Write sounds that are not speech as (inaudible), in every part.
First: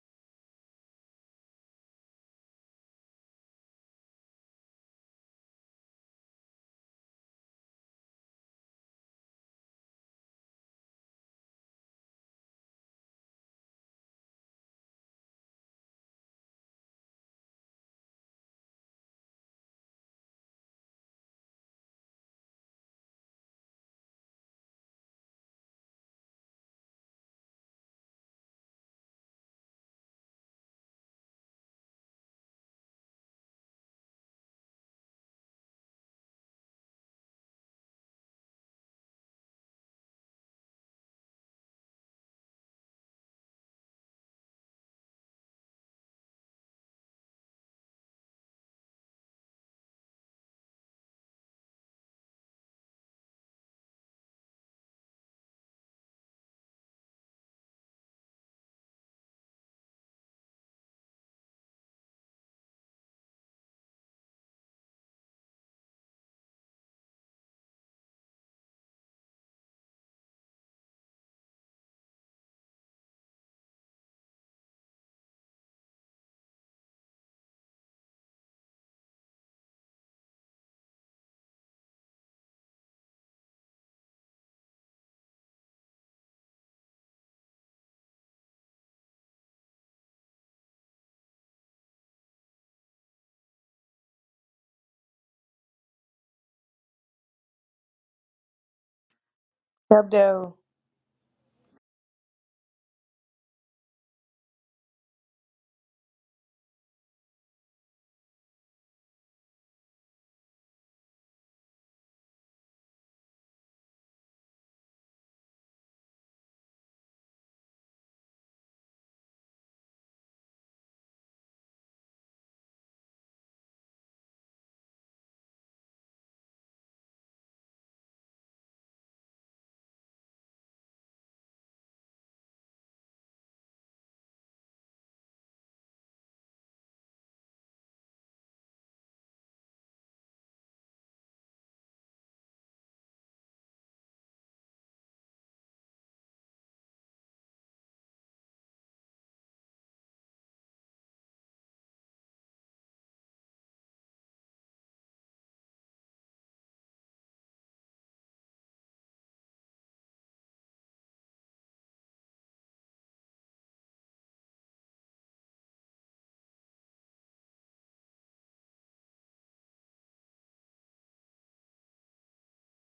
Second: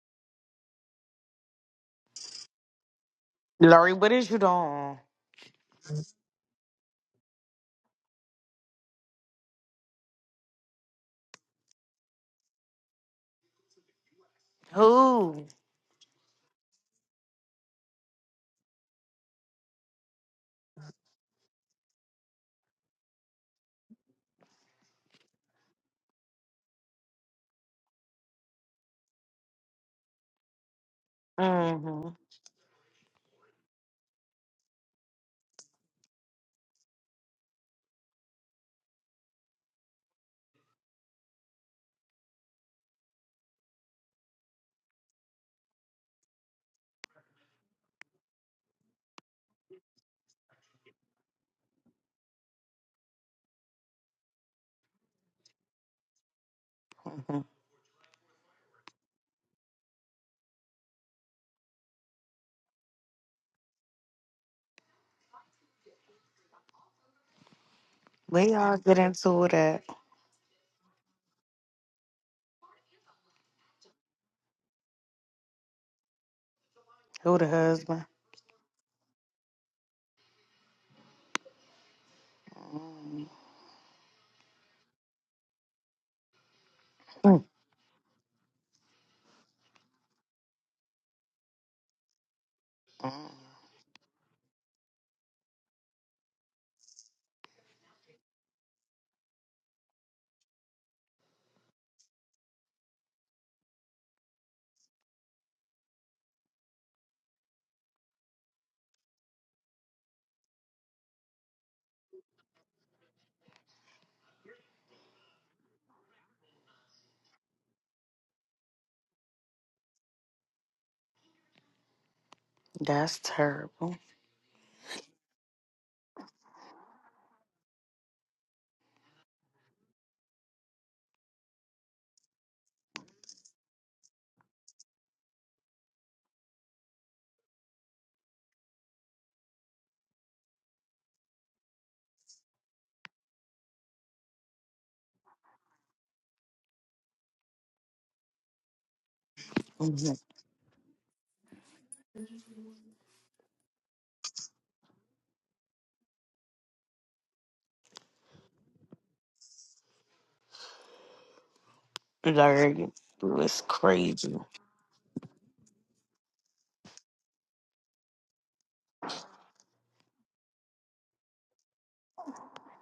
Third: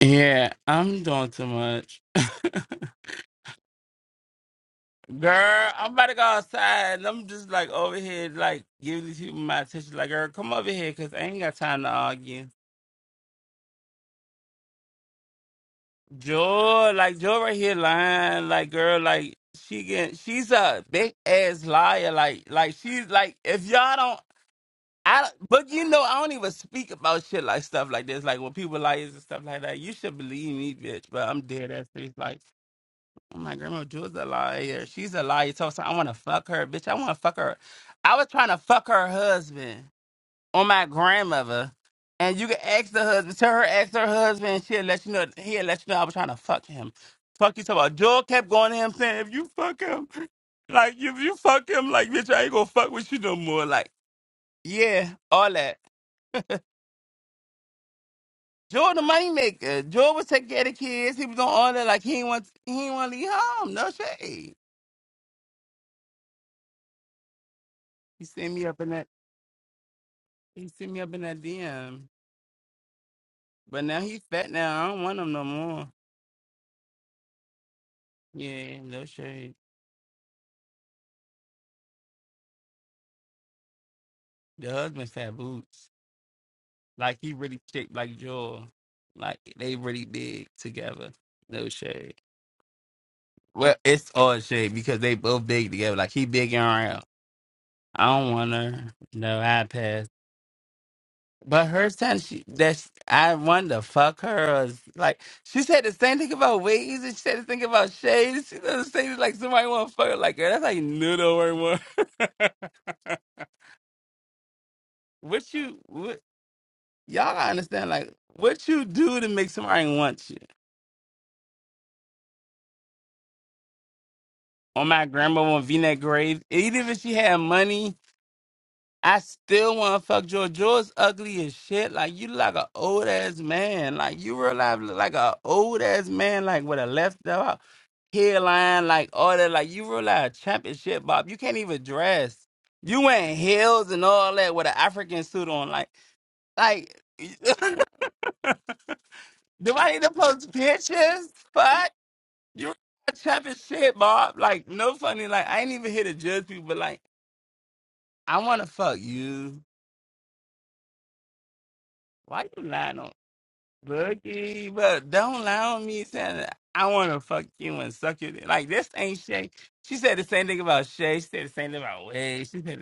Yeah, I'm doing too much. (laughs) Lori, what is you doing? Girl, I'm about to go outside and I'm just like over here, like giving these people my attention. Like, girl, come over here because I ain't got time to argue. Who? Joy, like, Joy right here lying. Like, girl, like, she get, she's a big ass liar. Like, like she's like, if y'all don't, I, don't- but you know, I don't even speak about shit like stuff like this. Like, when people liars and stuff like that, you should believe me, bitch. But I'm dead ass Mm-hmm. serious. Like, My grandma Jewel's a liar. She's a liar. So, so I want to fuck her, bitch. I want to fuck her. I was trying to fuck her husband on my grandmother, and you can ask the husband. Tell her, ask her husband. She'll let you know. He'll let you know I was trying to fuck him. Fuck you, so about Jewel kept going to him saying, if you fuck him, like if you fuck him, like bitch, I ain't gonna fuck with you no more. Like yeah, all that. (laughs) hmm Joel the money maker. Joel was taking care of the kids. He was on all that. Like he ain't want he ain't want to leave home. No shade. He sent We me all up in get that. into it at He sent me up in that DM. But now he fat now. I don't want him no more. who the husband. Yeah, no shade. mm The husband fat boots. Like he mm really thick like Joel. Like they really big together. No shade. Mm. Well, it's all shade because they both big together. Like he big and round. I don't want her. No iPads. Hebdo. But her son, she that I wanted to fuck her. Or, like she said the same thing about wigs, and she said the thing about shades. She doesn't say like somebody want to fuck her like her. That's like little or more. (laughs) what you what y'all gotta understand? Like what you do to make somebody want you. That's terrible. On my grandma on V-neck grave, even if she had money, I still want to fuck George. George's ugly as shit. Like you look like an old ass man. Like you realize look like an old ass man. Like with a left out. hairline, like all that. Like you realize championship, Bob. You can't even dress. You wearing heels and all that with an African suit on. Like, like, (laughs) do I need hmm to post pictures? But you realize championship, Bob. Like, no funny. Like, I ain't even here to judge people, but like, I want to fuck you. Why you Lori, you lying on was crazy. All Boogie? But don't lie on me saying that I want to fuck you and suck you. Like, this ain't shit. She said the same thing about Shay. She said the same thing about Wade. She said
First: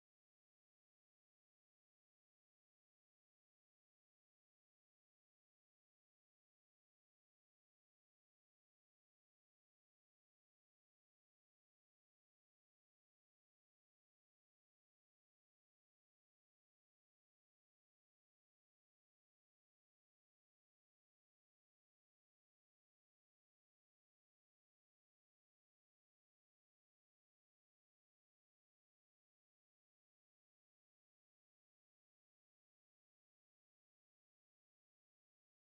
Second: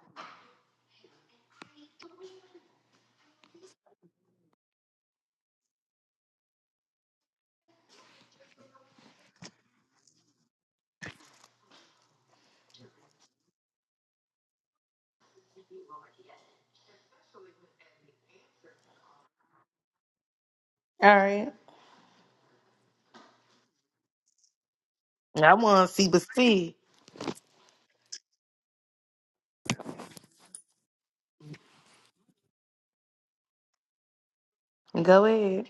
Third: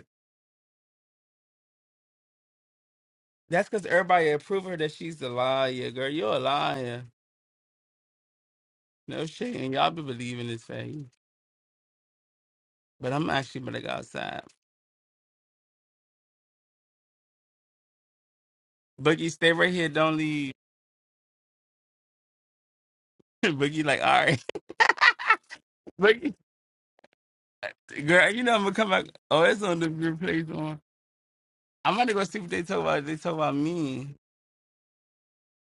That's because everybody approve her that she's a liar, girl. You're a liar. No shit. And y'all be believing this fake, But I'm actually gonna go outside. Boogie, stay right here. Don't leave. right. (laughs) Boogie, like, all right. I want to (laughs) see, but Boogie, see. girl, you know I'm gonna come back. Oh, it's on the replays on. I'm gonna go see what they talk about. They talk about me. Go ahead.